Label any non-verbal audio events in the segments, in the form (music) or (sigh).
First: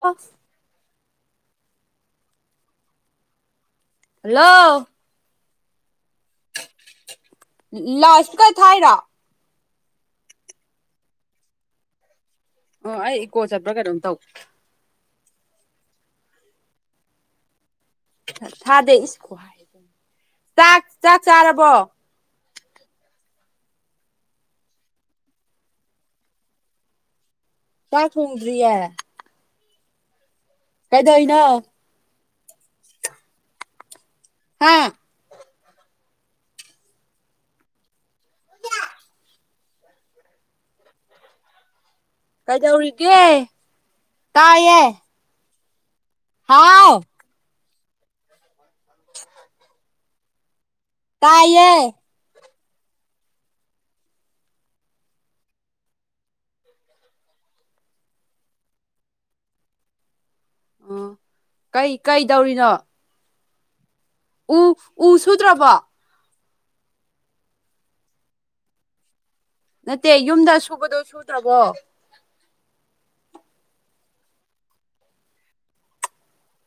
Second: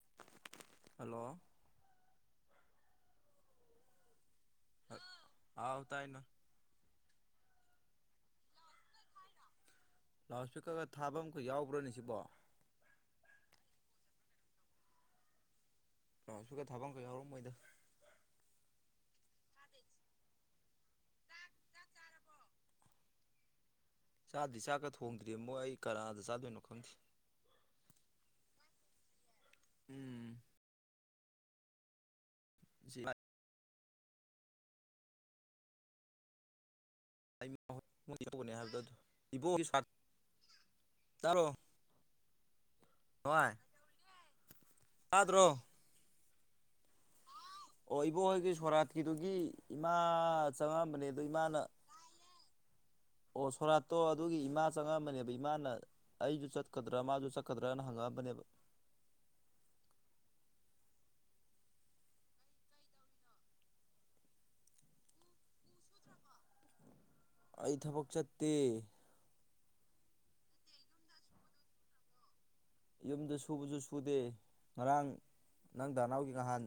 Hello hello hello ꯥꯑꯎ ꯇꯥꯏꯅꯣ ꯂꯥꯎ ꯏꯁꯄꯤꯀꯔ ꯊꯥꯏꯔꫭ ꯂꯥꯎ ꯏꯁꯄꯤꯀꯔꯒ ꯊꯥꯕꯝ ꯌꯥꯎꯕ꯭ꯔꯅꯦ ꯁꯤꯕꯣ ꯑꯣ ꯑꯩ ꯏꯀꯣ ꯆꯠꯄ꯭ꯔꯥ ꯀꯩꯅꯣꯝ ꯇꯧ ꯂꯥꯎꯗꯁꯄꯤꯀꯔ ꯊꯥꯕꯝꯒ ꯌꯥꯎꯔꯝ ꯃꯣꯏꯗ ꯊꯥꯗꯦ ꯏꯁꯀꯣ ꯆꯥꯛ ꯆꯥꯛ ꯆꯥꯔꯕꯣ ꯆꯥꯗꯤ ꯆꯥꯛꯒ ꯊꯣꯡꯗ꯭ꯔꯤ ꯑꯃꯣ ꯑꯩ ꯀꯅꯥꯗ ꯆꯥꯗꯣꯏꯅꯣ ꯈꯪꯗꯦ ꯆꯥꯛ ꯊꯣꯡꯗꯔꯤꯌꯦ ꯎꯝ ꯀꯩꯗꯧꯔꯤꯅꯣ (unintelligible) ꯍꯥꯥ ꯑꯩ ꯌꯧꯕꯅꯦ ꯍꯥꯏꯕꯗꯣ ꯑꯗꯨ ꯏꯕ (unintelligible) ꯇꯥꯕꯣꯔ ꯀꯩꯗꯧꯔꯤꯒꯦ ꯇꯥꯏꯌꯦ ꯇꯥꯗ꯭ꯔꯣ ꯍꯥꯎ ꯑꯣ ꯏꯕꯣꯍꯣꯏꯒꯤ ꯁꯣꯔꯥꯠꯀꯤꯗꯨꯒꯤ ꯏꯃꯥ ꯆꯪꯉꯛꯑꯝꯕꯅꯦ ꯑꯗꯨ ꯏꯃꯥꯅ ꯇꯥꯏꯌꯦ ꯑꯣ ꯁꯣꯔꯥꯠꯇꯣ ꯑꯗꯨꯒꯤ ꯏꯃꯥ ꯆꯉꯛꯑꯝꯕꯅꯦꯕ ꯏꯃꯥꯅ ꯑꯩꯁꯨ ꯆꯠꯀꯗ꯭ꯔꯥ ꯃꯥꯁꯨ ꯆꯠꯀꯗ꯭ꯔꯥꯅ ꯍꯪꯉꯛꯑꯝꯕꯅꯦꯕ ꯑꯣ ꯀꯩ ꯀꯩꯗꯧꯔꯤꯅꯣ ꯎ ꯎ ꯁꯨꯗ꯭ꯔꯕꯣ ꯑꯩ ꯊꯕꯛ ꯆꯠꯇꯦ ꯅꯠꯇꯦ ꯌꯨꯝꯗ ꯁꯨꯕꯗꯣ ꯁꯨꯗ꯭ꯔꯕꯣ ꯌꯨꯝꯗ ꯁꯨꯕꯁꯨ ꯁꯨꯗꯦ ꯉꯔꯥꯡ ꯅꯪꯗ ꯅꯅꯥꯎꯒꯤ ꯅꯍꯥꯟ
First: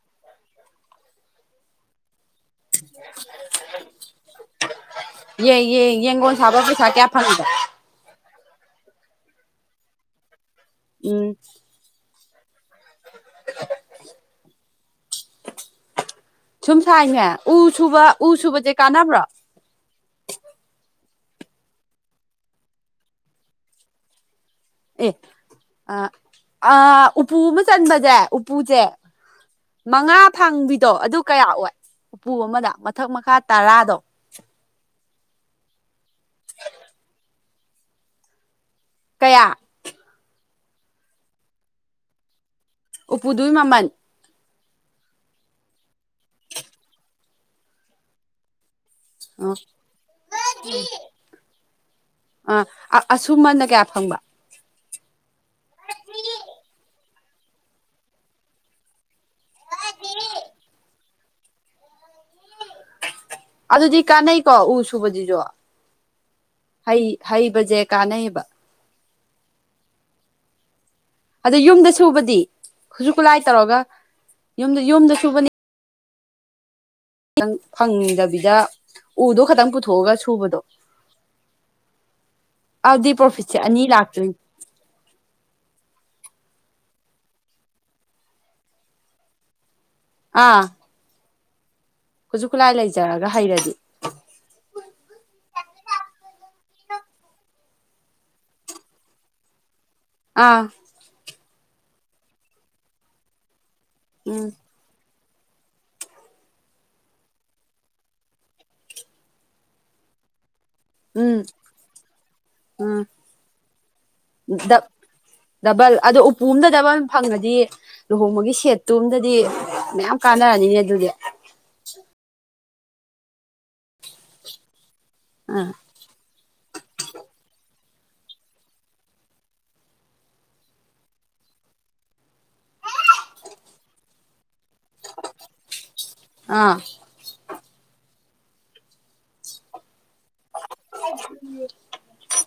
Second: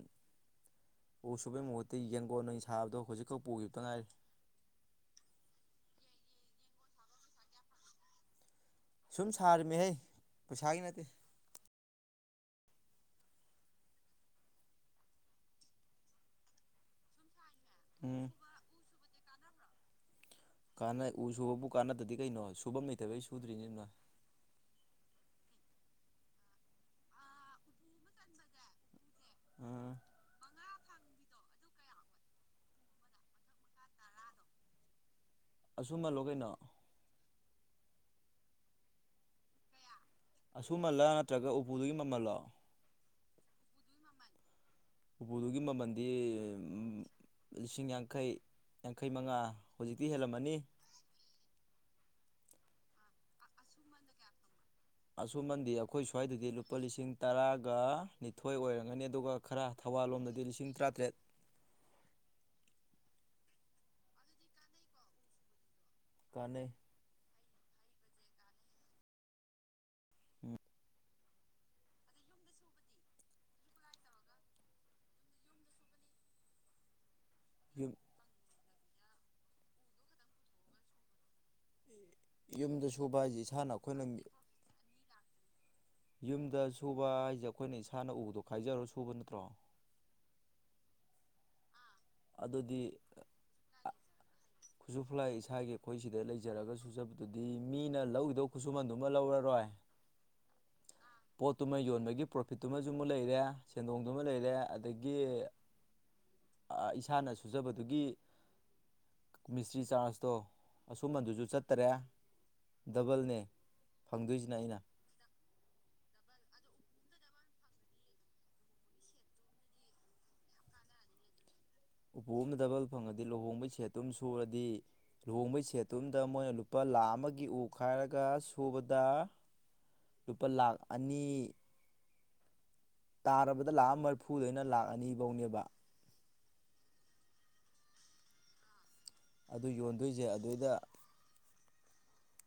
ꯎ ꯁꯨꯕꯩ ꯃꯍꯨꯠꯇ ꯌꯦꯡꯒꯣꯟꯑꯣꯏꯅ ꯁꯥꯕꯗꯣ ꯍꯧꯖꯤꯛꯈꯛ ꯄꯨꯈꯤꯕꯇ ꯉꯥꯏꯔꯤ ꯌꯦ ꯌꯦ ꯌꯦꯡꯒꯣꯟ ꯁꯥꯕ ꯄꯩꯁꯥ ꯀꯌꯥ ꯐꯪꯉꯤꯕ꯫ ꯁꯨꯝ ꯁꯥꯔꯤꯃꯦꯍꯦ ꯄꯩꯁꯥꯒꯤ ꯅꯠꯇ ꯎꯝ ꯁꯨꯝꯁꯥꯏꯅꯦ ꯎ ꯁꯨꯕ ꯎꯝ ꯎ ꯁꯨꯕꯁꯦ ꯀꯥꯟꯅꯕ꯭ꯔꯣ ꯀꯥꯟꯅꯩ ꯎ ꯁꯨꯕꯕꯨ ꯀꯥꯟꯅꯗ꯭ꯔꯗꯤ ꯀꯩꯅꯣ ꯁꯨꯐꯝ ꯂꯩꯇꯕꯩ ꯁꯨꯗ꯭ꯔꯤꯅꯤ ꯑꯗꯨꯅ ꯑꯦ ꯑ ꯎꯄꯨ ꯑꯃ ꯆꯟꯕꯁꯦ ꯎꯄꯨꯁꯦ ꯎꯝ ꯃꯉꯥ ꯊꯥꯡꯕꯤꯗꯣ ꯑꯗꯨ ꯀꯌꯥ ꯑꯣꯏ ꯎꯄꯨ ꯑꯃꯗ ꯃꯊꯛ ꯃꯈꯥ ꯇꯔꯥꯗꯣ (inaudible) ꯑꯁꯨꯝꯃꯟꯂꯣ ꯀꯩꯅꯣ ꯀꯌꯥ ꯑꯁꯨꯨꯝꯃꯜꯂꯥ ꯅꯠꯇ꯭ꯔꯒ ꯎꯄꯨꯗꯨꯒꯤ ꯃꯃꯜꯂꯣ ꯎꯄꯨꯗꯨꯒꯤ ꯃꯃꯜ ꯎꯄꯨꯗꯨꯒꯤ ꯃꯃꯜꯗꯤ ꯂꯤꯁꯤꯡ ꯌꯥꯡꯈꯩ ꯌꯥꯡꯈꯩ ꯃꯉꯥ ꯍꯧꯖꯤꯛꯇꯤ ꯍꯦꯜꯂꯝꯃꯅꯤ ꯑꯥ ꯑꯁꯨꯨꯝꯕꯟꯅ ꯀꯌꯥ ꯐꯪꯕ ꯑꯁꯨꯨꯝꯃꯟꯗꯤ ꯑꯩꯈꯣꯏ ꯁ꯭ꯋꯥꯏꯗꯗꯤ ꯂꯨꯄꯥ ꯂꯤꯁꯤꯡ ꯇꯔꯥꯒ ꯅꯤꯊꯣꯏ ꯑꯣꯏꯔꯝꯒꯅꯤ ꯑꯗꯨꯒ ꯈꯔ ꯊꯕꯥꯜꯂꯣꯝꯗꯗꯤ ꯂꯤꯁꯤꯡ ꯇꯔꯥꯇꯔꯦꯠ ꯑꯗꯨꯗꯤ ꯀꯥꯟꯅꯩꯀꯣ ꯎ ꯁꯨꯕꯕꯁꯤꯁꯨ ꯀꯥꯟꯅꯩ ꯍꯩ ꯍꯩꯕꯁꯦ ꯀꯥꯟꯅꯩꯕ ꯎꯝ ꯑꯗꯣ ꯌꯨꯝꯗ ꯁꯨꯕꯗꯤ ꯈꯨꯠꯁꯨ ꯈꯨꯠꯂꯥꯏ ꯇꯧꯔꯒ ꯌꯨꯝꯗ ꯌꯨꯝꯗ ꯁꯨꯕꯅꯤ ꯈꯤꯇꯪ ꯌꯨꯝ ꯐꯪꯗꯕꯤꯗ ꯎꯗꯣ ꯈꯇꯪ ꯄꯨꯊꯣꯛꯑꯒ ꯁꯨꯕꯗꯣ ꯌꯨꯝꯗ ꯑꯗꯤ ꯁꯨꯕ ꯄꯔꯣ ꯍꯥꯏꯁꯦ ꯐꯤꯠꯁꯦ ꯏꯁꯥꯅ ꯑꯅꯤ ꯑꯩꯈꯣꯏꯅ ꯂꯥꯛꯇꯨꯏ ꯌꯨꯝꯗ ꯁꯨꯕ ꯍꯥꯏꯁꯦ ꯑꯩꯈꯣꯏꯅ ꯏꯁꯥꯅ ꯎꯗꯣ ꯈꯥꯏꯖꯔꯣ ꯁꯨꯕ ꯅꯠꯇ꯭ꯔꯣ ꯑꯥ ꯈꯨꯠꯁꯨ ꯈꯨꯠꯂꯥꯏ ꯑꯗꯨꯗꯤ ꯂꯩꯖꯔꯒ ꯍꯩꯔꯗꯤ ꯑ ꯈꯨꯠꯁꯨ ꯈꯨꯠꯂꯥꯏ ꯏꯁꯥꯒꯤ ꯑꯩꯈꯣꯏ ꯁꯤꯗ ꯂꯩꯖꯔꯒ ꯁꯨꯖꯕꯗꯨꯗꯤ ꯃꯤꯅ ꯂꯧꯈꯤꯗꯧ ꯈꯨꯠꯁꯨꯃꯟꯗꯨꯃ ꯂꯧꯔꯔꯣꯏ (unintelligible) ꯑꯥ ꯄꯣꯠꯇꯨꯃ ꯌꯣꯟꯕꯒꯤ ꯄ꯭ꯔꯣꯐꯤꯠꯇꯨꯃꯁꯨ ꯃꯁꯨ ꯂꯩꯔꯦ ꯁꯦꯟꯗꯣꯡꯗꯨꯃꯁꯨ ꯎꯝ ꯂꯩꯔꯦ ꯑꯗꯒꯤ ꯏꯁꯥꯅ ꯁꯨꯖꯕꯗꯨꯒꯤ ꯃꯤꯁꯇ꯭ꯔꯤ ꯆꯥꯔꯖꯇꯣ ꯎꯝ ꯈꯨꯁꯨꯃꯟꯗꯨꯁꯨ ꯆꯠꯇꯔꯦ ꯎꯝ ꯗꯕꯜꯅꯦ ꯐꯪꯗꯣꯏꯁꯤꯅ ꯑꯩꯅ ꯗꯕꯜ ꯑꯗꯣ ꯎꯄꯨ ꯑ ꯑꯃꯗ ꯗꯕꯜ ꯐꯪꯉꯗꯤ ꯂꯨꯍꯣꯡꯕꯒꯤ ꯁꯦꯠꯇꯣꯝꯗꯗꯤ ꯃꯌꯥꯝ ꯀꯥꯟꯅꯔꯅꯤꯅꯦ ꯑꯗꯨꯗꯤ ꯎꯄꯨ ꯑꯃꯗ ꯗꯕꯜ ꯐꯪꯉꯗꯤ ꯂꯨꯍꯣꯡꯕꯩ ꯁꯦꯠꯇꯨ ꯑꯃ ꯁꯨꯔꯗꯤ ꯂꯨꯍꯣꯡꯕꯩ ꯑꯥ ꯁꯦꯠ ꯇꯝꯗ ꯃꯣꯏꯅ ꯂꯨꯄꯥ ꯂꯥꯈ ꯑꯃꯒꯤ ꯎ ꯈꯥꯏꯔꯒ ꯁꯨꯕꯗ ꯂꯨꯄꯥ ꯂꯥꯛ ꯑꯅꯤ ꯇꯥꯔꯕꯗ ꯂꯥꯛꯑ ꯑꯃ ꯃꯔꯐꯨꯗꯩꯅ ꯂꯥꯛ ꯑꯅꯤꯐꯧꯅꯦꯕ ꯑꯥ ꯑꯗꯨ ꯌꯣꯟꯗꯣꯏꯁꯦ ꯑꯗꯨꯏꯗ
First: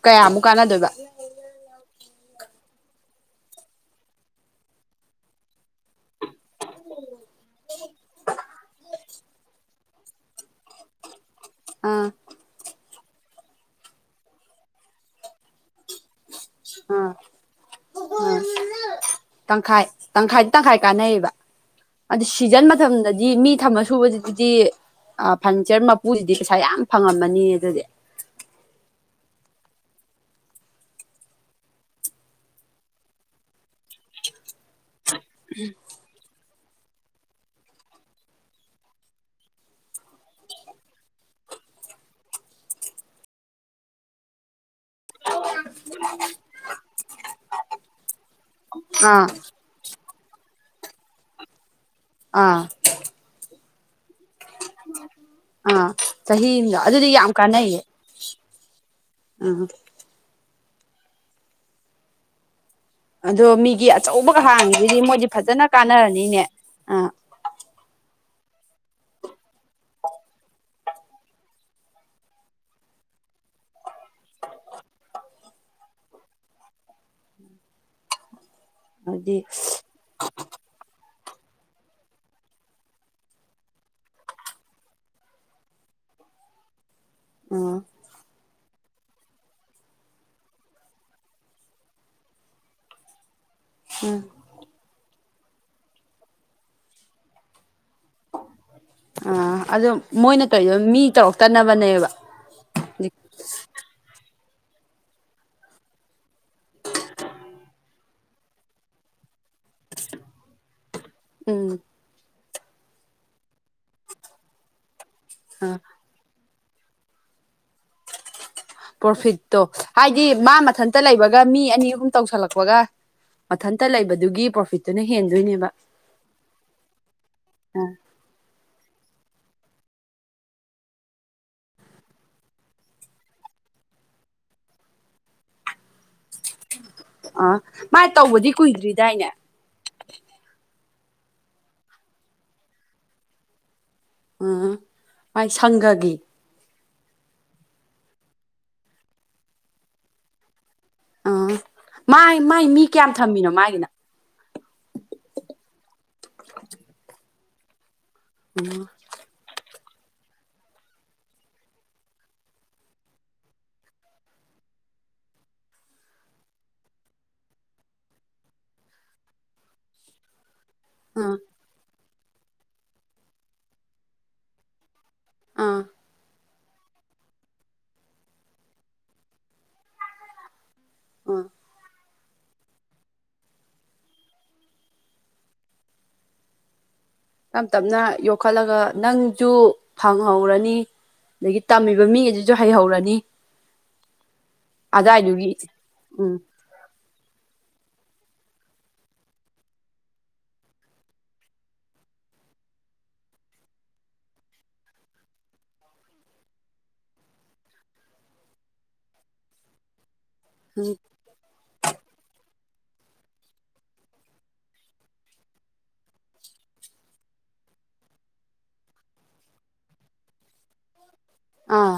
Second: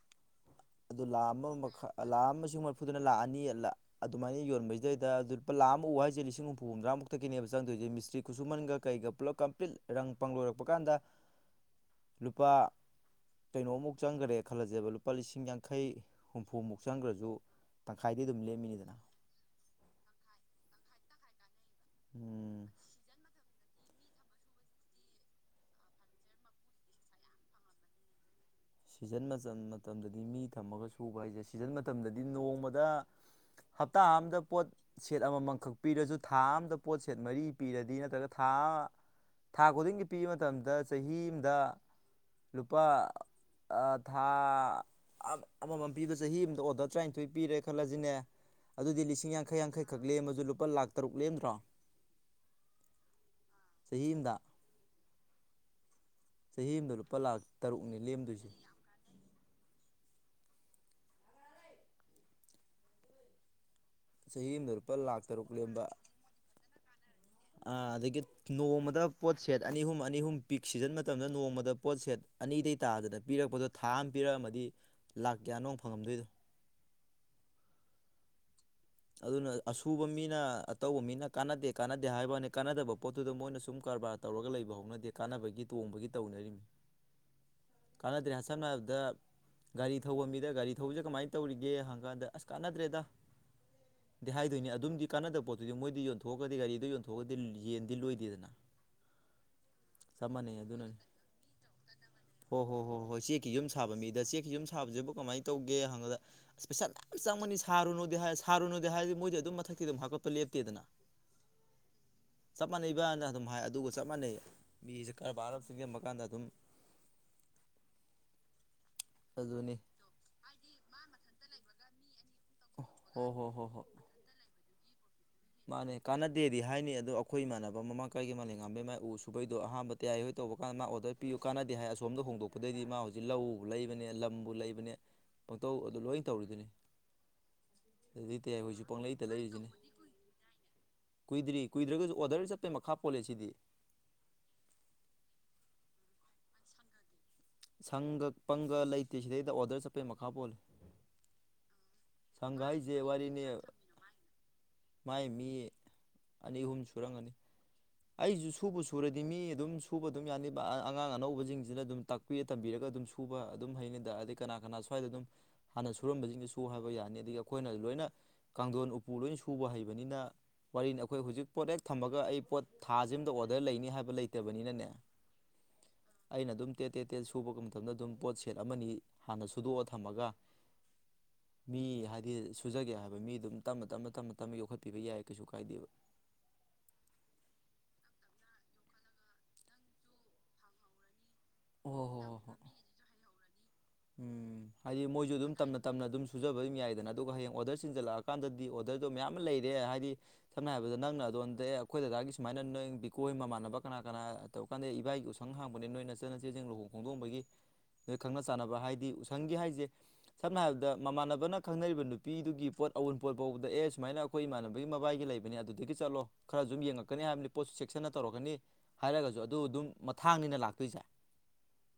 ꯀꯌꯥꯃꯨꯛ ꯀꯥꯟꯅꯗꯣꯏꯕ ꯑꯗꯨ ꯂꯥ ꯑꯃ ꯃꯈ ꯂꯥ ꯑꯃꯁꯨ ꯃꯔꯐꯨꯗꯨꯅ ꯂꯥꯛꯑꯅꯤ ꯑꯜꯂ ꯑꯗꯨꯃꯥꯏꯅ ꯌꯣꯟꯕꯁꯤꯗꯩꯗ ꯂꯨꯄꯥ ꯂꯥꯛ ꯑꯃ ꯎꯕ ꯍꯥꯏꯁꯦ ꯂꯤꯁꯤꯡ ꯍꯨꯝꯐꯨ ꯍꯨꯝꯗ꯭ꯔꯥꯃꯨꯛꯇꯒꯤꯅꯦꯕ ꯆꯪꯗꯣꯏꯁꯦ ꯃꯤꯁꯇ꯭ꯔꯤ ꯈꯨꯁꯨꯃꯟꯒ ꯀꯩꯒ ꯄꯨꯂꯞ ꯀꯝꯄ꯭ꯂꯤꯠ ꯔꯪ ꯄꯪꯂꯣꯏꯔꯛꯄ ꯀꯥꯟꯗ ꯑꯥ ꯂꯨꯄꯥ ꯀꯩꯅꯣꯃꯨꯛ ꯆꯪꯈꯔꯦ ꯈꯜꯂꯁꯦꯕ ꯂꯨꯄꯥ ꯂꯤꯁꯤꯡ ꯌꯥꯡꯈꯩ ꯍꯨꯝꯐꯨꯃꯨꯛ ꯆꯪꯈ꯭ꯔꯁꯨ ꯎ ꯇꯪꯈꯥꯏꯗꯤ ꯑꯗꯨꯝ ꯂꯦꯝꯃꯤꯅꯤꯗꯅ ꯇꯪꯈꯥꯏ ꯇꯪꯈꯥꯏꯗꯤ ꯇꯪꯈꯥꯏ ꯀꯥꯟꯅꯩꯌꯦꯕ ꯑꯗꯨ ꯎꯝ ꯁꯤꯖꯟ ꯃꯇꯝꯗꯗꯤ ꯃꯤ ꯊꯝꯃ ꯊꯨꯕꯗꯗꯗꯤ ꯐꯔꯅꯤꯆꯔ ꯃꯄꯨꯁꯤꯗꯤ ꯄꯩꯁꯥ ꯌꯥꯝ ꯐꯪꯉꯝꯃꯅꯤ ꯑꯗꯨꯗꯤ ꯁꯤꯖꯟ ꯃꯇꯝꯗꯗꯤ ꯃꯤ ꯊꯝꯃꯒ ꯁꯨꯕ ꯍꯥꯏꯁꯦ ꯁꯤꯖꯟ ꯃꯇꯝꯗꯗꯤ ꯅꯣꯡꯃꯗ ꯍꯞꯇꯥ ꯑꯝꯗ ꯄꯣꯠ ꯁꯦꯠ ꯑꯃꯃꯝꯈꯛ ꯄꯤꯔꯁꯨ ꯊꯥ ꯑꯝꯗ ꯄꯣꯠꯁꯦꯠ ꯃꯔꯤ ꯄꯤꯔꯗꯤ ꯅꯠꯇ꯭ꯔꯒ ꯊꯥ ꯑꯃ ꯊꯥ ꯈꯨꯗꯤꯡꯒꯤ ꯄꯤꯕ ꯃꯇꯝꯗ ꯆꯍꯤ ꯑꯃꯗ ꯂꯨꯄꯥ ꯊꯥ ꯑꯃꯃꯝ ꯄꯤꯕ ꯆꯍꯤ ꯑꯃꯗ ꯑꯣꯗꯔ ꯇꯔꯥꯅꯤꯊꯣꯏ ꯄꯤꯔꯦ ꯈꯜꯂꯁꯤꯅꯦ ꯑꯗꯨꯗꯤ ꯑꯥ ꯂꯤꯁꯤꯡ ꯌꯥꯡꯈꯩ ꯌꯥꯡꯈꯩꯈꯛ ꯂꯦꯝꯃꯁꯨ ꯂꯨꯄꯥ ꯂꯥꯛ ꯇꯔꯨꯛ ꯂꯦꯝꯗ꯭ꯔꯣ ꯑꯥ ꯆꯍꯤꯑꯝꯗ ꯑ ꯆꯍꯤ ꯆꯍꯤ ꯑꯃꯗ ꯑꯗꯨꯗꯤ ꯂꯨꯄꯥ ꯌꯥꯝ ꯂꯥꯛ ꯇꯔꯨꯛꯅꯤ ꯂꯦꯝꯗꯣꯏꯁꯦ ꯑ ꯑꯗꯣ ꯃꯤꯒꯤ ꯑꯆꯧꯕꯒ ꯆꯍꯤ ꯑꯃꯗ ꯂꯨꯄꯥ ꯍꯥꯡꯗꯨꯗꯤ ꯂꯥꯛ ꯃꯣꯏꯗꯤ ꯇꯔꯨꯛ ꯐꯖꯅ ꯀꯥꯟꯅꯔꯅꯤꯅꯦ ꯑ ꯑꯥ ꯑꯗꯒꯤ ꯅꯣꯡꯃꯗ ꯄꯣꯠꯁꯦꯠ ꯑꯅꯤ ꯑꯍꯨꯝ ꯑꯅꯤ ꯑꯍꯨꯝ ꯄꯤꯛ ꯁꯤꯖꯟ ꯃꯇꯝꯗ ꯅꯣꯡꯃꯗ ꯄꯣꯠꯁꯦꯠ ꯑꯅꯤꯗ ꯇꯥꯗꯅ ꯄꯤꯔꯛꯄꯗꯣ ꯊꯥ ꯑꯃ ꯄꯤꯔꯛꯑꯝꯃꯗꯤ ꯂꯥꯛ ꯀꯌꯥꯅꯣ ꯐꯪꯉꯝꯗꯣꯏꯅꯣ ꯑꯗꯨꯗꯤ ꯑꯗꯨꯅ ꯁꯨꯕ ꯃꯤꯅ ꯑꯇꯧꯕ ꯃꯤꯅ ꯀꯥꯟꯅꯗꯦ ꯀꯥꯟꯅꯗꯦ ꯍꯥꯏꯕꯅꯤ ꯀꯥꯟꯅꯗꯕ ꯄꯣꯠꯇꯨꯗ ꯃꯣꯏꯅ ꯁꯨꯝ ꯀꯔꯕꯥꯔ ꯇꯧꯔꯒ ꯂꯩꯕ ꯍꯧꯅꯗꯦ ꯀꯥꯟꯅꯕꯒꯤ ꯇꯣꯡꯕꯒꯤ ꯇꯧꯅꯔꯤꯃꯤ ꯎꯝ ꯀꯥꯟꯅꯗ꯭ꯔꯦ ꯁꯝꯅ ꯍꯥꯏꯔꯕꯗ ꯒꯥꯔꯤ ꯊꯧꯕ ꯃꯤꯗ ꯒꯥꯔꯤ ꯊꯧꯕꯁꯦ ꯀꯃꯥꯏꯅ ꯇꯧꯔꯤꯒꯦ ꯍꯪ ꯀꯥꯟꯗ ꯑꯁ ꯀꯥꯟꯅꯗ꯭ꯔꯦꯗ ꯍꯥꯏꯗꯣꯏꯅꯤ ꯑꯗꯨꯝꯒꯤ ꯀꯥꯟꯅꯗꯕ ꯄꯣꯠꯇꯨꯗꯤ ꯃꯣꯏꯗꯤ ꯌꯣꯟꯊꯣꯛꯑꯒꯗꯤ ꯒꯥꯔꯤꯗꯣ ꯌꯣꯟꯊꯣꯛꯑꯒꯗꯤ ꯌꯦꯟꯗꯤ ꯂꯣꯏ ꯑ ꯑꯗꯨ ꯆꯞ ꯃꯣꯏꯅ ꯀꯩꯗ ꯃꯤ ꯇꯧꯔꯛꯇꯅꯕꯅꯦꯕ ꯍꯣꯏ ꯍꯣꯏ ꯍꯣꯏ ꯍꯣꯏ ꯆꯦꯛꯀꯤ ꯌꯨꯝ ꯁꯥꯕ ꯃꯤꯗ ꯆꯦꯛꯀꯤ ꯌꯨꯝ ꯁꯥꯕꯁꯤꯕꯨ ꯀꯃꯥꯏꯅ ꯇꯧꯒꯦ ꯍꯪꯉꯗ ꯑꯁ ꯄꯩꯁꯥ ꯃꯌꯥꯝ ꯆꯪꯃꯅꯤ ꯁꯥꯔꯨꯅꯨꯗꯤ ꯍꯥꯏ ꯁꯥꯔꯨꯅꯨꯗꯤ ꯍꯥꯏꯔꯗꯤ ꯃꯣꯏꯗꯤ ꯑꯗꯨꯝ ꯃꯊꯛꯀꯤ ꯑꯗꯨꯝ ꯍꯥꯞꯀꯠꯄ ꯂꯦꯞꯇꯦꯗꯅ ꯎꯝ ꯆꯞ ꯃꯥꯟꯅꯩꯕꯥꯅ ꯑꯗꯨꯝ ꯍꯥꯏ ꯑꯗꯨꯒ ꯆꯞ ꯃꯥꯟꯅꯩ ꯃꯤꯖꯦ ꯀꯔꯕꯥꯔ ꯑꯃ ꯑꯥ ꯆꯦꯖꯟꯕ ꯀꯥꯟꯗ ꯑꯗꯨꯝ ꯄ꯭ꯔꯣꯐꯤꯠꯇꯣ ꯑꯗꯨꯅꯤ ꯍꯥꯏꯗꯤ ꯃꯥ ꯃꯊꯟꯇ ꯂꯩꯕꯒ ꯃꯤ ꯑꯅꯤ ꯑꯍꯨꯝ ꯇꯧꯁꯜꯂꯛꯄ ꯊꯣꯛꯄꯒ ꯍꯣ ꯍꯣ ꯍꯣ ꯃꯊꯟꯇ ꯍꯣ ꯂꯩꯕꯗꯨꯒꯤ ꯄ꯭ꯔꯣꯐꯤꯠꯇꯨꯅ ꯍꯦꯟꯗꯣꯏꯅꯦ ꯃꯥꯅꯦ ꯀꯥꯟꯅꯗꯦꯗꯤ ꯍꯥꯏꯅꯤ ꯑꯗꯣ ꯑꯩꯈꯣꯏ ꯏꯃꯥꯟꯅꯕ ꯑꯃ ꯀꯔꯤꯒꯤ ꯃ ꯌꯥꯝꯥꯕ ꯃꯥꯏ ꯎꯨꯕꯩꯗꯣ ꯑꯍꯥꯟꯕ ꯇꯌꯥ ꯍꯣꯏ ꯇꯧꯕ ꯀꯥꯟ ꯃꯥꯔ ꯄꯤꯌ ꯀꯥꯟꯅꯗꯦ ꯍꯥꯏ ꯑꯁꯣꯗ ꯍꯣꯡꯗꯣꯛꯀ ꯗꯩꯗꯤ ꯃꯥ ꯍꯧꯖꯤꯛ ꯂꯧ ꯂꯩꯕꯅꯦ ꯂꯝꯕꯨ ꯂꯩꯕꯅꯦ ꯄꯪꯇꯧ ꯑꯗꯨ ꯂꯣꯏ ꯇꯧꯔꯤꯗꯨꯅꯤ ꯑꯥ ꯃꯥ ꯑꯗꯨꯗꯤꯇ ꯇꯧꯕꯗꯤ ꯑꯩꯈꯣꯏꯁꯨ ꯄꯣꯂꯩꯇ ꯀꯨꯏꯗ꯭ꯔꯤꯗꯥꯏꯅꯦ ꯂꯩꯔꯤꯗꯨꯅꯦ ꯀꯨꯏꯗ꯭ ꯀꯨꯏꯗ꯭ꯔꯒꯁꯨ ꯑꯣꯔꯗꯔ ꯆꯠꯄꯩ ꯃꯈꯥ ꯄꯣꯜꯂꯦ ꯁꯤꯗꯤ ꯎ ꯃꯥꯏ ꯁꯪꯒꯒꯤ ꯁꯪꯒ ꯄꯪꯒ ꯂꯩꯇꯦ ꯁꯤꯗꯩꯗ ꯑꯣꯗꯔ ꯆꯠꯄꯒꯤ ꯃꯈꯥ ꯄꯣꯜꯂꯤ ꯑꯥ ꯃꯥꯏ ꯃꯥꯏ ꯃꯤ ꯍꯥꯏꯁꯦ ꯀꯌꯥꯝ ꯋꯥꯔꯤꯅꯤ ꯊꯝꯃꯤꯅꯣ ꯃꯥꯒꯤꯅ ꯃꯥꯏ ꯃꯤ ꯑꯅꯤ ꯑꯍꯨꯝ ꯁꯨꯔꯝꯒꯅꯤ ꯑꯩꯁꯨ ꯁꯨꯕ ꯁꯨꯔꯗꯤ ꯃꯤ ꯑꯗꯨꯝ ꯁꯨꯕ ꯑꯗꯨꯝ ꯌꯥꯅꯤꯕ ꯑꯉꯥꯡ ꯑꯅꯧꯕꯁꯤꯡꯁꯤꯅ ꯑꯗꯨꯝ ꯇꯥꯛꯄꯤꯔ ꯇꯝꯕꯤꯔꯒ ꯑꯗꯨꯝ ꯁꯨ ꯐꯨꯕ ꯑꯗꯨꯝ ꯍꯩꯅꯤꯗ ꯑꯗꯩ ꯀꯅꯥ ꯀꯅꯥ ꯁ꯭ꯋꯥꯏꯗ ꯑꯗꯨꯝ ꯍꯥꯟꯅ ꯁꯨꯔꯝꯕꯁꯤꯡꯁꯤ ꯁꯨꯨ ꯍꯥꯏꯕ ꯌꯥꯅꯤ ꯑꯗꯨ ꯒꯤ ꯑꯩꯈꯣꯏꯅꯁꯨ ꯂꯣꯏꯅ ꯀꯥꯡꯊꯣꯟ ꯎꯄꯨ ꯂꯣꯏꯅ ꯁꯨꯕ ꯍꯩꯕꯅꯤꯅ ꯋꯥꯔꯤꯅꯤ ꯑꯩꯈꯣꯏ ꯑꯥ ꯍꯧꯖꯤꯛ ꯄꯣꯠ ꯍꯦꯛ ꯊꯝꯃꯒ ꯑꯩ ꯄꯣꯠ ꯊꯥꯥꯁꯤ ꯑꯃꯗ ꯑꯣꯗꯔ ꯂꯩꯅꯤ ꯍꯥꯏꯕ ꯂꯩꯇꯕꯅꯤꯅꯅꯦ ꯑꯥ ꯑꯩꯅ ꯑꯗꯨꯝ ꯇꯦꯠ ꯇꯦꯠ ꯇꯦꯠ ꯁꯨꯕ ꯃꯇꯝꯗ ꯑꯗꯨꯝ ꯄꯣꯠ ꯁꯦꯠ ꯑꯃꯅꯤ ꯍꯥꯟꯅ ꯁꯨꯗꯣꯛꯑ ꯊꯝꯃꯒ ꯑꯣ ꯃꯤ ꯍꯥꯏꯗꯤ ꯁꯨꯖꯒꯦ ꯍꯥꯏꯕ ꯃꯤ ꯑꯗꯨꯝ ꯇꯞꯅ ꯇꯞ ꯇ ꯇ ꯌꯣꯛꯈꯠꯄꯤꯕ ꯌꯥꯏ ꯀꯩꯁꯨ ꯀꯥꯏꯗꯦꯕ ꯇꯞ ꯇꯞꯅ ꯌꯣꯛꯈꯠꯂꯒ ꯅꯪꯁꯨ ꯐꯪꯍꯧꯔꯅꯤ ꯑꯗꯒꯤ ꯑꯣ ꯇꯝꯃꯤꯕ ꯍꯣ ꯃꯤ ꯍꯣ ꯍꯣ ꯒꯩꯗꯨꯁꯨ ꯍꯩꯍꯧꯔꯅꯤ ꯎꯝ ꯍꯥꯏꯗꯤ ꯃꯣꯏꯁꯨ ꯑꯗꯥꯏꯗꯨꯒꯤ ꯑꯗꯨꯝ ꯇꯝꯅ ꯇꯝꯅ ꯑꯗꯨꯝ ꯎꯝ ꯁꯨꯖꯕ ꯑꯗꯨꯝ ꯌꯥꯏꯗꯅ ꯑꯗꯨꯒ ꯍꯌꯦꯡ ꯑꯣꯔꯗꯔ ꯆꯤꯟꯖꯜꯂꯛꯑꯀꯥꯟꯗꯗꯤ ꯑꯣꯗꯔꯗꯣ ꯃꯌꯥꯝ ꯑꯃ ꯂꯩꯔꯦ ꯍꯥꯏꯗꯤ ꯁꯝꯅ ꯍꯥꯏꯔꯕꯗ ꯅꯪꯅ ꯑꯗꯣꯝꯗ ꯑꯩꯈꯣꯏ ꯗꯗꯥꯒꯤ ꯁꯨꯃꯥꯏꯅ ꯅꯪ ꯕꯤꯀꯣꯏ ꯃꯃꯥꯟꯅꯕ ꯀꯅꯥ ꯀꯅꯥ ꯇꯧꯔ ꯀꯥꯟꯗ ꯏꯏꯒꯤ ꯎꯁꯪ ꯍꯥꯡꯕꯅꯦ ꯅꯣꯏ ꯅꯆꯟ ꯅꯆꯦ ꯁꯤꯡ ꯂꯨꯍꯣꯡ ꯈꯣꯡꯗꯣꯡꯕꯒꯤ ꯅꯣꯏ ꯈꯪꯅꯁꯤꯟ ꯆꯥꯟꯅꯕ ꯍꯥꯏꯗꯤ ꯎꯁꯪꯒꯤ ꯍꯥꯏꯁꯦ ꯁꯝꯅ ꯍꯥꯏꯔꯕꯗ ꯎꯝ ꯃꯃꯥꯟꯅꯕꯅ ꯈꯪꯅꯔꯤꯕ ꯅꯨꯄꯤꯗꯨꯒꯤ ꯄꯣꯠ ꯑꯋꯨꯟꯄꯣꯠ ꯐꯥꯎꯕꯗ ꯑꯦ ꯁꯨꯃꯥꯏꯅ ꯑꯩꯈꯣꯏ ꯏꯃꯥꯟꯅꯕꯒꯤ ꯃꯕꯥꯏꯒꯤ ꯂꯩꯕꯅꯦ ꯑꯗꯨꯗꯒꯤ ꯆꯠꯂꯣ ꯈꯔꯖꯨꯝ ꯌꯦꯡꯉꯛꯀꯅꯤ ꯍꯥꯏꯕꯅꯤ ꯄꯣꯠ ꯆꯦꯛꯁꯤꯟꯅ ꯇꯧꯔꯛꯀꯅꯤ ꯍꯥꯏꯔꯒꯁꯨ ꯑꯗꯨ ꯑꯗꯨꯝ ꯃꯊꯥꯡꯅꯤꯅ ꯂꯥꯛꯇꯣꯏꯁꯦ ꯑꯥ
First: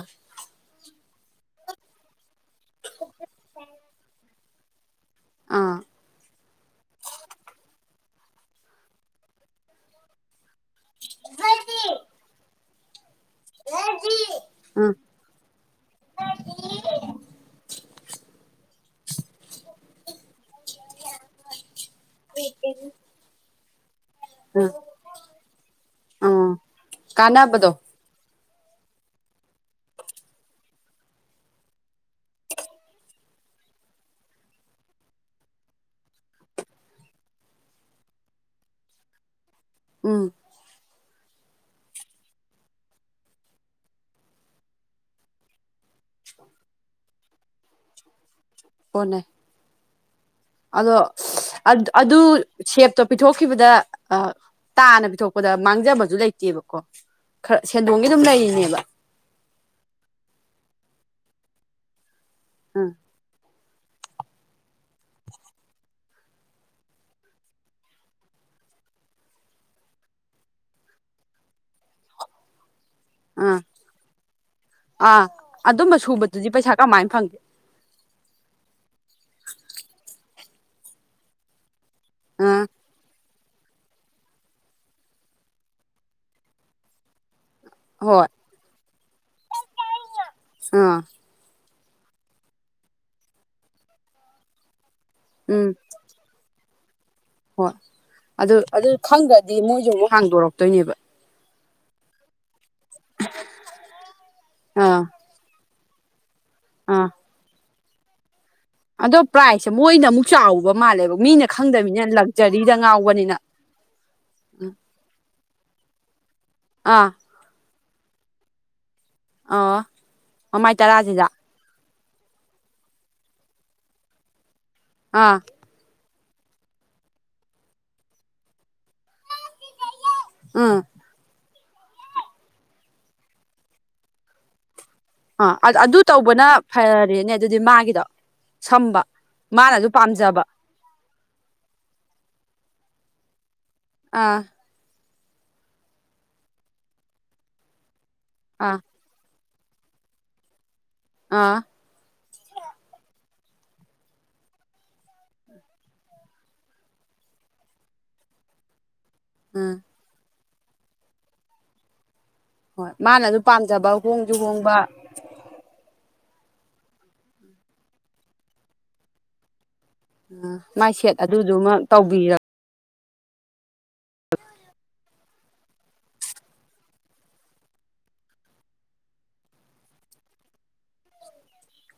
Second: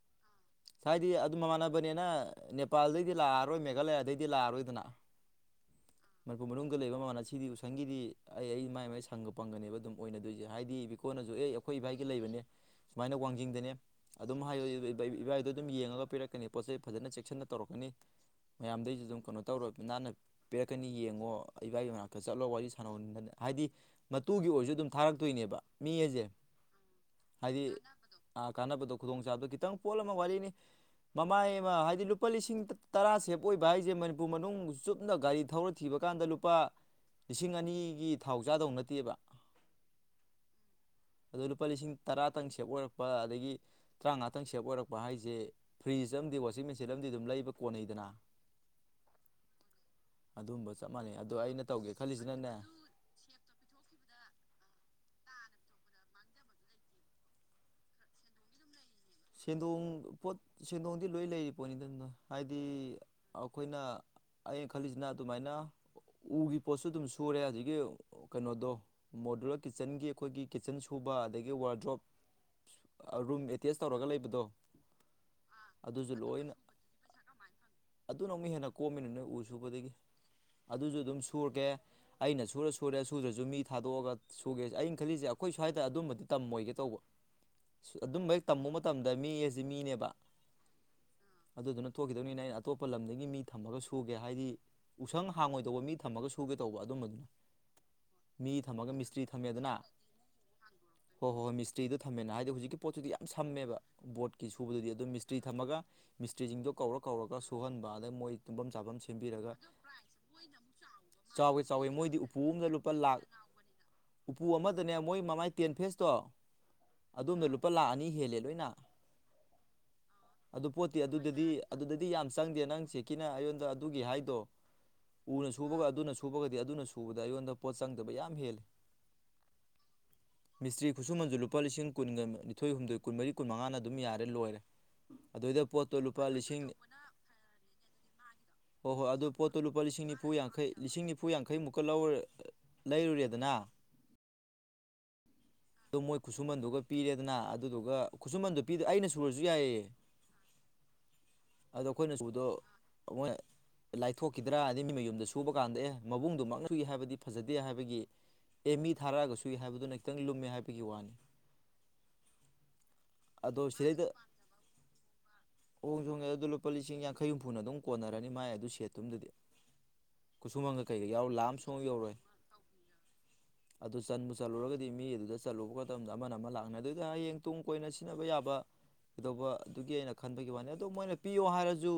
ꯁꯥꯏꯗꯤ ꯑꯠ ꯃꯃꯥꯟꯅꯕꯅꯦꯅ ꯅꯦꯄꯥꯜꯗꯩꯗꯤ ꯂꯥꯛꯑꯔꯣꯏ ꯃꯦꯒꯂꯌꯥꯗꯩꯗꯤ ꯂꯥꯛꯑꯔꯣꯏꯗꯅ ꯑꯥ ꯃꯅꯤꯄꯨꯔ ꯃꯅꯨꯡꯗ ꯂꯩꯕ ꯃꯃꯥꯟꯅ ꯁꯤꯗꯤ ꯎꯁꯪꯒꯤꯗꯤ ꯑꯩ ꯑꯩ ꯃꯥꯏ ꯃꯥꯏ ꯁꯪꯒ ꯄꯪꯒꯅꯦꯕ ꯑꯗꯨꯝ ꯑꯣꯏꯅꯗꯣꯏꯁꯦ ꯍꯥꯏꯗꯤ ꯕꯤꯀꯣꯅꯁꯨ ꯑꯦ ꯑꯩꯈꯣꯏ ꯏꯚꯥꯏꯒꯤ ꯂꯩꯕꯅꯦ ꯁꯨꯃꯥꯏꯅ ꯋꯥꯡꯖꯤꯡꯗꯅꯦ ꯑꯗꯨꯝ ꯍꯥꯏ ꯑꯥ ꯢꯕ ꯢꯕ ꯏꯕꯥꯏꯗꯣ ꯑꯗꯨꯝ ꯌꯦꯡꯉꯒ ꯄꯤꯔꯛ ꯄꯣꯠꯆꯩ ꯐꯖꯅ ꯆꯦꯛꯁꯤꯟꯅ ꯇꯧꯔꯛꯀꯅꯤ ꯃꯌꯥꯝꯗꯩꯁꯨ ꯑꯗꯨꯝ ꯀꯩꯅꯣ ꯇꯧꯔꯣꯕ ꯅꯥꯟꯅ ꯄꯤꯔꯛꯀꯅꯤ ꯌꯦꯡꯉꯣ ꯏꯕꯥꯏꯒꯤ ꯃꯅꯥꯛꯇ ꯆꯠꯂꯣ ꯋꯥꯔꯤ ꯁꯥꯟꯅꯧ ꯅꯟꯗ ꯍꯥꯏꯗꯤ ꯃꯇꯨꯒꯤ ꯑꯥ ꯑꯣꯏꯔꯁꯨ ꯑꯗꯨꯝ ꯊꯥꯔꯛꯇꯣꯏꯅꯦꯕ ꯃꯤ ꯑꯢꯁꯦ ꯎꯝ ꯍꯥꯏꯗꯤ ꯀꯥꯟꯅꯕꯗꯣ ꯀꯥꯟꯅꯕꯗꯣ ꯈꯨꯗꯣꯡꯆꯥꯕꯗꯣ ꯈꯤꯇꯪ ꯄꯣꯠ ꯑꯃ ꯋꯥꯔꯤꯅꯤ ꯃꯃꯥꯏ ꯑꯃ ꯍꯥꯏꯗꯤ ꯂꯨꯄꯥ ꯂꯤꯁꯤꯡ ꯇꯔꯥ ꯁꯦꯞ ꯑꯣꯏꯕ ꯍꯥꯏꯁꯦ ꯃꯅꯤꯄꯨꯔ ꯃꯅꯨꯡ ꯆꯨꯞꯅ ꯒꯥꯔꯤ ꯊꯧꯔ ꯊꯤꯕ ꯀꯥꯟꯗ ꯂꯨꯄꯥ ꯂꯤꯁꯤꯡ ꯑꯅꯤꯒꯤ ꯊꯥꯎ ꯆꯥꯗꯧ ꯅꯠꯇꯦꯕ ꯎꯝ ꯑꯗꯣ ꯂꯨꯄꯥ ꯂꯤꯁꯤꯡ ꯇꯔꯥꯇꯪ ꯁꯦꯞ ꯑꯣꯏꯔꯛꯄ ꯑꯗꯒꯤ ꯇꯔꯥꯉꯥꯇꯪ ꯁꯦꯞ ꯑꯣꯏꯔꯛꯄ ꯍꯥꯏꯖꯦ ꯐ꯭ꯔꯤꯖ ꯑꯃꯗꯤ ꯋꯥꯁꯤꯡ ꯃꯦꯆꯤꯟ ꯑꯃꯗꯤ ꯑꯗꯨꯝ ꯂꯩꯕ ꯀꯣꯟꯅꯩꯗꯅ ꯍꯣꯅꯦ ꯑꯗꯨꯝꯕ ꯆꯞ ꯑꯗꯣ ꯃꯥꯟꯅꯩ ꯑꯩꯅ ꯇꯧꯒꯦ ꯑꯗꯨ ꯈꯜꯂꯤꯁꯤꯅꯅꯦ ꯁꯦꯞꯇꯣ ꯄꯤꯊꯣꯛꯈꯤꯕꯗ ꯇꯥꯅ ꯄꯤꯊꯣꯛꯄꯗ ꯃꯥꯡꯖꯕꯁꯨ ꯂꯩꯇꯦꯕꯀꯣ ꯈꯔ ꯁꯦꯟꯗꯣꯡꯒꯤ ꯑꯗꯨꯝ ꯂꯩꯔꯤꯅꯦꯕ ꯁꯦꯟꯗꯣꯡ ꯄꯣꯠ ꯁꯦꯟꯗꯣꯡꯗꯤ ꯂꯣꯏ ꯂꯩꯔꯤ ꯄꯣꯠꯅꯤꯗꯅ ꯍꯥꯏꯗꯤ ꯎꯝ ꯑꯩꯈꯣꯏꯅ ꯑꯩꯅ ꯈꯜꯂꯤꯁꯤꯅ ꯑꯗꯨꯃꯥꯏꯅ ꯎꯒꯤ ꯄꯣꯠꯁꯨ ꯑꯗꯨꯝ ꯁꯨꯔꯦ ꯍꯧꯖꯤꯛꯀꯤ ꯑꯣ ꯀꯩꯅꯣꯗꯣ ꯃꯣꯗꯨꯂꯔ ꯀꯤꯠꯆꯟꯒꯤ ꯑꯩꯈꯣꯏꯒꯤ ꯀꯤꯠꯆꯟ ꯁꯨꯕ ꯑꯗꯒꯤ ꯋꯥꯔꯗ꯭ꯔꯣꯞ ꯔꯨꯝ ꯑꯥ ꯑꯇꯦꯁ ꯇꯧꯔꯒ ꯂꯩꯕꯗꯣ ꯑꯥ ꯑꯗꯨꯝꯕ ꯑꯗꯨꯁꯨ ꯁꯨꯕꯗꯨꯗꯤ ꯂꯣꯏꯅ ꯄꯩꯁꯥ ꯀꯃꯥꯏꯅ ꯐꯪꯒꯦ ꯑꯗꯨꯅ ꯍꯦꯟꯅ ꯀꯣꯝꯃꯤꯅ ꯅꯣꯏ ꯎ ꯁꯨꯕꯗꯒꯤ ꯑꯗꯨꯁꯨ ꯑꯗꯨꯝ ꯁꯨꯔꯒꯦ ꯑꯩꯅ ꯑꯥ ꯁꯨꯔ ꯁꯨꯔꯦ ꯁꯨꯗꯔꯁꯨ ꯃꯤ ꯊꯥꯗꯣꯛꯑꯒ ꯁꯨꯒꯦ ꯑꯩꯅ ꯈꯜꯂꯤꯁꯦ ꯑꯩꯈꯣꯏ ꯁ꯭ꯋꯥꯏꯗ ꯑꯗꯨꯝꯕꯗꯤ ꯇꯝꯃꯣꯏꯒꯦ ꯇꯧꯕ ꯍꯣꯏ ꯑꯗꯨꯝꯕꯩ ꯇꯝꯃꯨꯕ ꯃꯇꯝꯗ ꯃꯤ ꯑꯁꯤ ꯃꯤꯅꯦꯕ ꯑꯥ ꯑꯗꯨꯗꯨꯅ ꯊꯣꯛꯈꯤꯗꯧꯅꯤꯅ ꯑꯩꯅ ꯑꯇꯣꯞꯄ ꯂꯝꯗꯒꯤ ꯃꯤ ꯊꯝꯃꯒ ꯁꯨꯒꯦ ꯍꯥꯏꯗꯤ ꯎꯁꯪ ꯎꯝ ꯍꯥꯡꯉꯣꯏꯗꯧꯕ ꯃꯤ ꯊꯝꯃꯒ ꯁꯨꯒꯦ ꯇꯧꯕ ꯑꯗꯨꯝꯕꯗꯨꯅ ꯍꯣꯏ ꯑꯗꯨ ꯃꯤ ꯑꯗꯨ ꯊꯝꯃꯒ ꯃꯤꯁꯇ꯭ꯔꯤ ꯈꯪꯗ꯭ꯔꯗꯤ ꯊꯝꯃꯦꯗꯅ ꯃꯣꯏꯒꯤ ꯑꯃꯨꯛ ꯍꯥꯡꯗꯣꯔꯛꯇꯣꯏꯅꯦꯕ ꯍꯣꯏ ꯍꯣꯏ ꯍꯣꯏ ꯃꯤꯇ꯭ꯔꯤꯗꯨ ꯊꯝꯃꯦꯅ ꯍꯥꯏꯗꯤ ꯍꯧꯖꯤꯛ ꯄꯣꯠ ꯁꯝꯃꯦꯕ ꯕꯣꯠꯀꯤ ꯁꯨꯕꯗꯗꯤ ꯑꯥ ꯑꯗꯨꯝ ꯃꯤꯁꯇ꯭ꯔꯤ ꯊꯝꯃꯒ ꯃꯤꯁꯇ꯭ꯔꯤꯁꯤꯡꯗꯣ ꯀꯧꯔ ꯑꯥ ꯀꯧꯔꯒ ꯁꯨꯍꯟꯕꯗꯦ ꯃꯣꯏ ꯇꯨꯝꯐꯝ ꯆꯥꯐꯝ ꯑꯗꯣ ꯁꯦꯝꯕꯤꯔꯒ ꯄ꯭ꯔꯥꯏꯖꯁꯦ ꯃꯣꯏꯅ ꯑꯃꯨꯛ ꯆꯥꯎꯕ ꯃꯥꯜꯂꯦꯕ ꯃꯤꯅ ꯆꯥꯎꯋꯦ ꯆꯥꯎꯋꯦ ꯈꯪꯗꯕꯅꯤꯅ ꯃꯣꯏꯗꯤ ꯎꯄꯨ ꯑꯝꯗ ꯂꯛꯖꯔꯤꯗ ꯂꯨꯄꯥ ꯂꯥꯛ ꯉꯥꯎꯕꯅꯤꯅ ꯎꯄꯨ ꯑꯃꯗꯅꯦ ꯃꯣꯏ ꯃꯃꯥꯏ ꯇꯦꯟ ꯐꯦꯁꯇꯣ ꯑꯥ ꯑꯗꯨꯝꯗ ꯂꯨꯄꯥ ꯂꯥꯛ ꯑꯅꯤ ꯍꯦꯜꯂꯦ ꯂꯣꯏꯅ ꯑꯥ ꯑꯗꯨ ꯃꯃꯥꯏ ꯄꯣꯠꯇꯤ ꯇꯔꯥꯁꯤꯗ ꯑꯗꯨꯗꯗꯤ ꯑꯗꯨꯗꯗꯤ ꯌꯥꯝ ꯆꯪꯗꯦ ꯅꯪ ꯁꯦꯀꯤꯅ ꯑꯩꯉꯣꯟꯗ ꯑꯗꯨꯒꯤ ꯍꯥꯏꯗꯣ ꯑꯥ ꯎꯅ ꯁꯨꯕꯒ ꯑꯗꯨꯅ ꯁꯨꯕꯒꯗꯤ ꯑꯗꯨꯅ ꯁꯨꯕꯗ ꯑꯩꯉꯣꯟꯗ ꯄꯣꯠ ꯆꯪꯗꯕ ꯌꯥꯝ ꯍꯦꯜꯂꯤ ꯎꯝ ꯃꯤꯁꯇ꯭ꯔꯤ ꯈꯨꯠꯁꯨꯃꯟꯖꯨ ꯂꯨꯄꯥ ꯂꯤꯁꯤꯡ ꯀꯨꯟꯒ ꯅꯤꯊꯣꯏ ꯍꯨꯝꯗꯣꯏ ꯀꯨꯟꯃꯔꯤ ꯀꯨꯟꯃꯉꯥꯅ ꯑꯗꯨꯝ ꯌꯥꯔꯦ ꯂꯣꯏꯔꯦ ꯑꯗꯨꯏꯗ ꯑ ꯑꯗꯨ ꯄꯣꯠꯇꯣ ꯂꯨꯄꯥ ꯇꯧꯕꯅ ꯂꯤꯁꯤꯡ ꯐꯔꯦꯅꯦ ꯑꯗꯨꯗꯤ ꯃꯥꯒꯤꯗꯣ ꯍꯣꯏ ꯁꯝꯕ ꯍꯣꯏ ꯑꯗꯨ ꯄꯣꯠꯇꯣ ꯂꯨꯄꯥ ꯃꯥꯅꯁꯨ ꯂꯤꯁꯤꯡ ꯅꯤꯐꯨ ꯄꯥꯝꯖꯕ ꯌꯥꯡꯈꯩ ꯂꯤꯁꯤꯡ ꯅꯤꯐꯨ ꯌꯥꯡꯈꯩꯃꯨꯛꯀ ꯂꯧꯔ ꯂꯩꯔꯨꯔꯦꯗꯅ ꯑꯥ ꯑꯗꯨ ꯃꯣꯏ ꯈꯨꯠꯁꯨꯃꯟꯗꯨꯒ ꯄꯤꯔꯦꯗꯅ ꯑꯗꯨꯗꯨꯒ ꯈꯨꯠꯁꯨꯃꯟꯗꯨ ꯑꯥ ꯄꯤꯗ ꯑꯩꯅ ꯁꯨꯨꯔꯁꯨ ꯌꯥꯏꯌꯦ ꯑꯥ ꯑꯗꯣ ꯑꯩꯈꯣꯏꯅ ꯁꯨꯨꯗꯣ ꯃꯣꯏ ꯂꯥꯏꯊꯣꯛꯈꯤꯗ꯭ꯔꯥ ꯑꯅꯤ ꯃꯤ ꯃꯌꯨꯝꯗ ꯁꯨꯕ ꯀꯥꯟꯗ ꯑꯦ ꯃꯕꯨꯡꯗꯨꯃꯛꯅ ꯁꯨꯏ ꯍꯥꯏꯕꯗꯤ ꯐꯖꯗꯦ ꯍꯥꯏꯕꯒꯤ ꯑꯦ ꯃꯤ ꯊꯥꯔꯛꯑꯒ ꯁꯨꯏ ꯑꯥ ꯍꯥꯏꯕꯗꯨꯅ ꯈꯤꯇꯪ ꯂꯨꯝꯃꯦ ꯍꯥꯏꯕꯒꯤ ꯋꯥꯅꯤ ꯍꯣꯏ ꯃꯥꯅꯁꯨ ꯑꯗꯣ ꯄꯥꯝꯖꯕ ꯍꯣꯡꯁꯨ ꯍꯣꯡꯕ ꯍꯣꯡ ꯍꫭꯡꯉꯦ ꯑꯗꯨ ꯂꯨꯄꯥ ꯂꯤꯁꯤꯡ ꯌꯥꯡꯈꯩ ꯍꯨꯝꯐꯨꯅ ꯑꯗꯨꯝ ꯀꯣꯟꯅꯔꯅꯤ ꯃꯥꯏ ꯑꯗꯨ ꯁꯦꯠꯇꯨꯝꯗꯗꯤ ꯀꯨꯠꯁꯨꯃꯡꯒ ꯃꯥꯏ ꯀꯩꯒ ꯁꯦꯠ ꯌꯥꯎꯔ ꯂꯥꯛꯑꯝ ꯑꯗꯨꯗꯨꯃ ꯁꯨꯡꯌꯧ ꯌꯧꯔꯣꯏ ꯇꯧꯕꯤꯔ ꯑꯗꯨ ꯆꯟꯕꯨ ꯆꯠꯂꯨꯔꯒꯗꯤ ꯃꯤ ꯑꯗꯨꯗ ꯆꯠꯂꯨꯕ ꯃꯇꯝꯗ ꯑꯃꯅ ꯑꯃ ꯂꯥꯛꯅ ꯑꯗꯨ ꯍꯌꯦꯡ ꯇꯨꯡ ꯀꯣꯏꯅ ꯁꯤꯖꯤꯟꯅꯕ ꯌꯥꯕ ꯀꯩꯗꯧꯕ ꯑꯗꯨꯒꯤ ꯑꯩꯅ ꯈꯟꯕꯒꯤ ꯋꯥꯅꯤ ꯑꯗꯣ ꯃꯣꯏꯅ ꯄꯤꯌꯣ ꯍꯥꯏꯔꯁꯨ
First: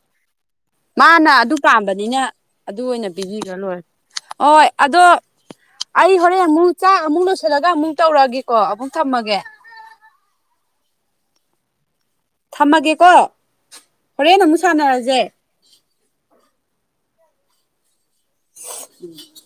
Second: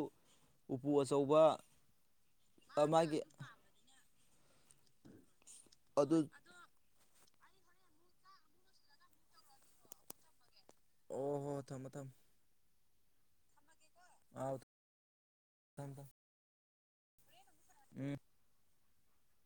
ꯎꯄꯨ ꯃꯥꯅ ꯑꯆꯧꯕ ꯑꯗꯨ ꯄꯥꯝꯕꯅꯤꯅ ꯑꯗꯨ ꯑꯣꯏꯅ ꯃꯥꯒꯤ ꯄꯤꯕꯤꯈ꯭ꯔ ꯂꯣꯏꯔꯦ ꯍꯣꯏ ꯑꯗꯣ ꯑꯩ ꯑꯗꯨ ꯍꯣꯔꯦꯟ ꯑꯃꯨꯛ ꯆꯥꯛ ꯑꯃꯨꯛ ꯂꯣꯏꯁꯤꯜꯂꯒ ꯑꯃꯨꯛ ꯇꯧꯔꯛꯑꯒꯦꯀꯣ ꯑꯃꯨꯛ ꯊꯝꯃꯒꯦ ꯑꯣ ꯍꯣ ꯊꯝꯃꫭ ꯊꯝꯃꫭ ꯊꯝꯃꯒꯦꯀꯣ ꯍꯣꯔꯦꯟ ꯑꯃꯨꯛ ꯁꯥꯟꯅꯔꯖꯦ ꯗꯝ ꯗꯝ ꯎꯝ ꯎꯝ (unintelligible)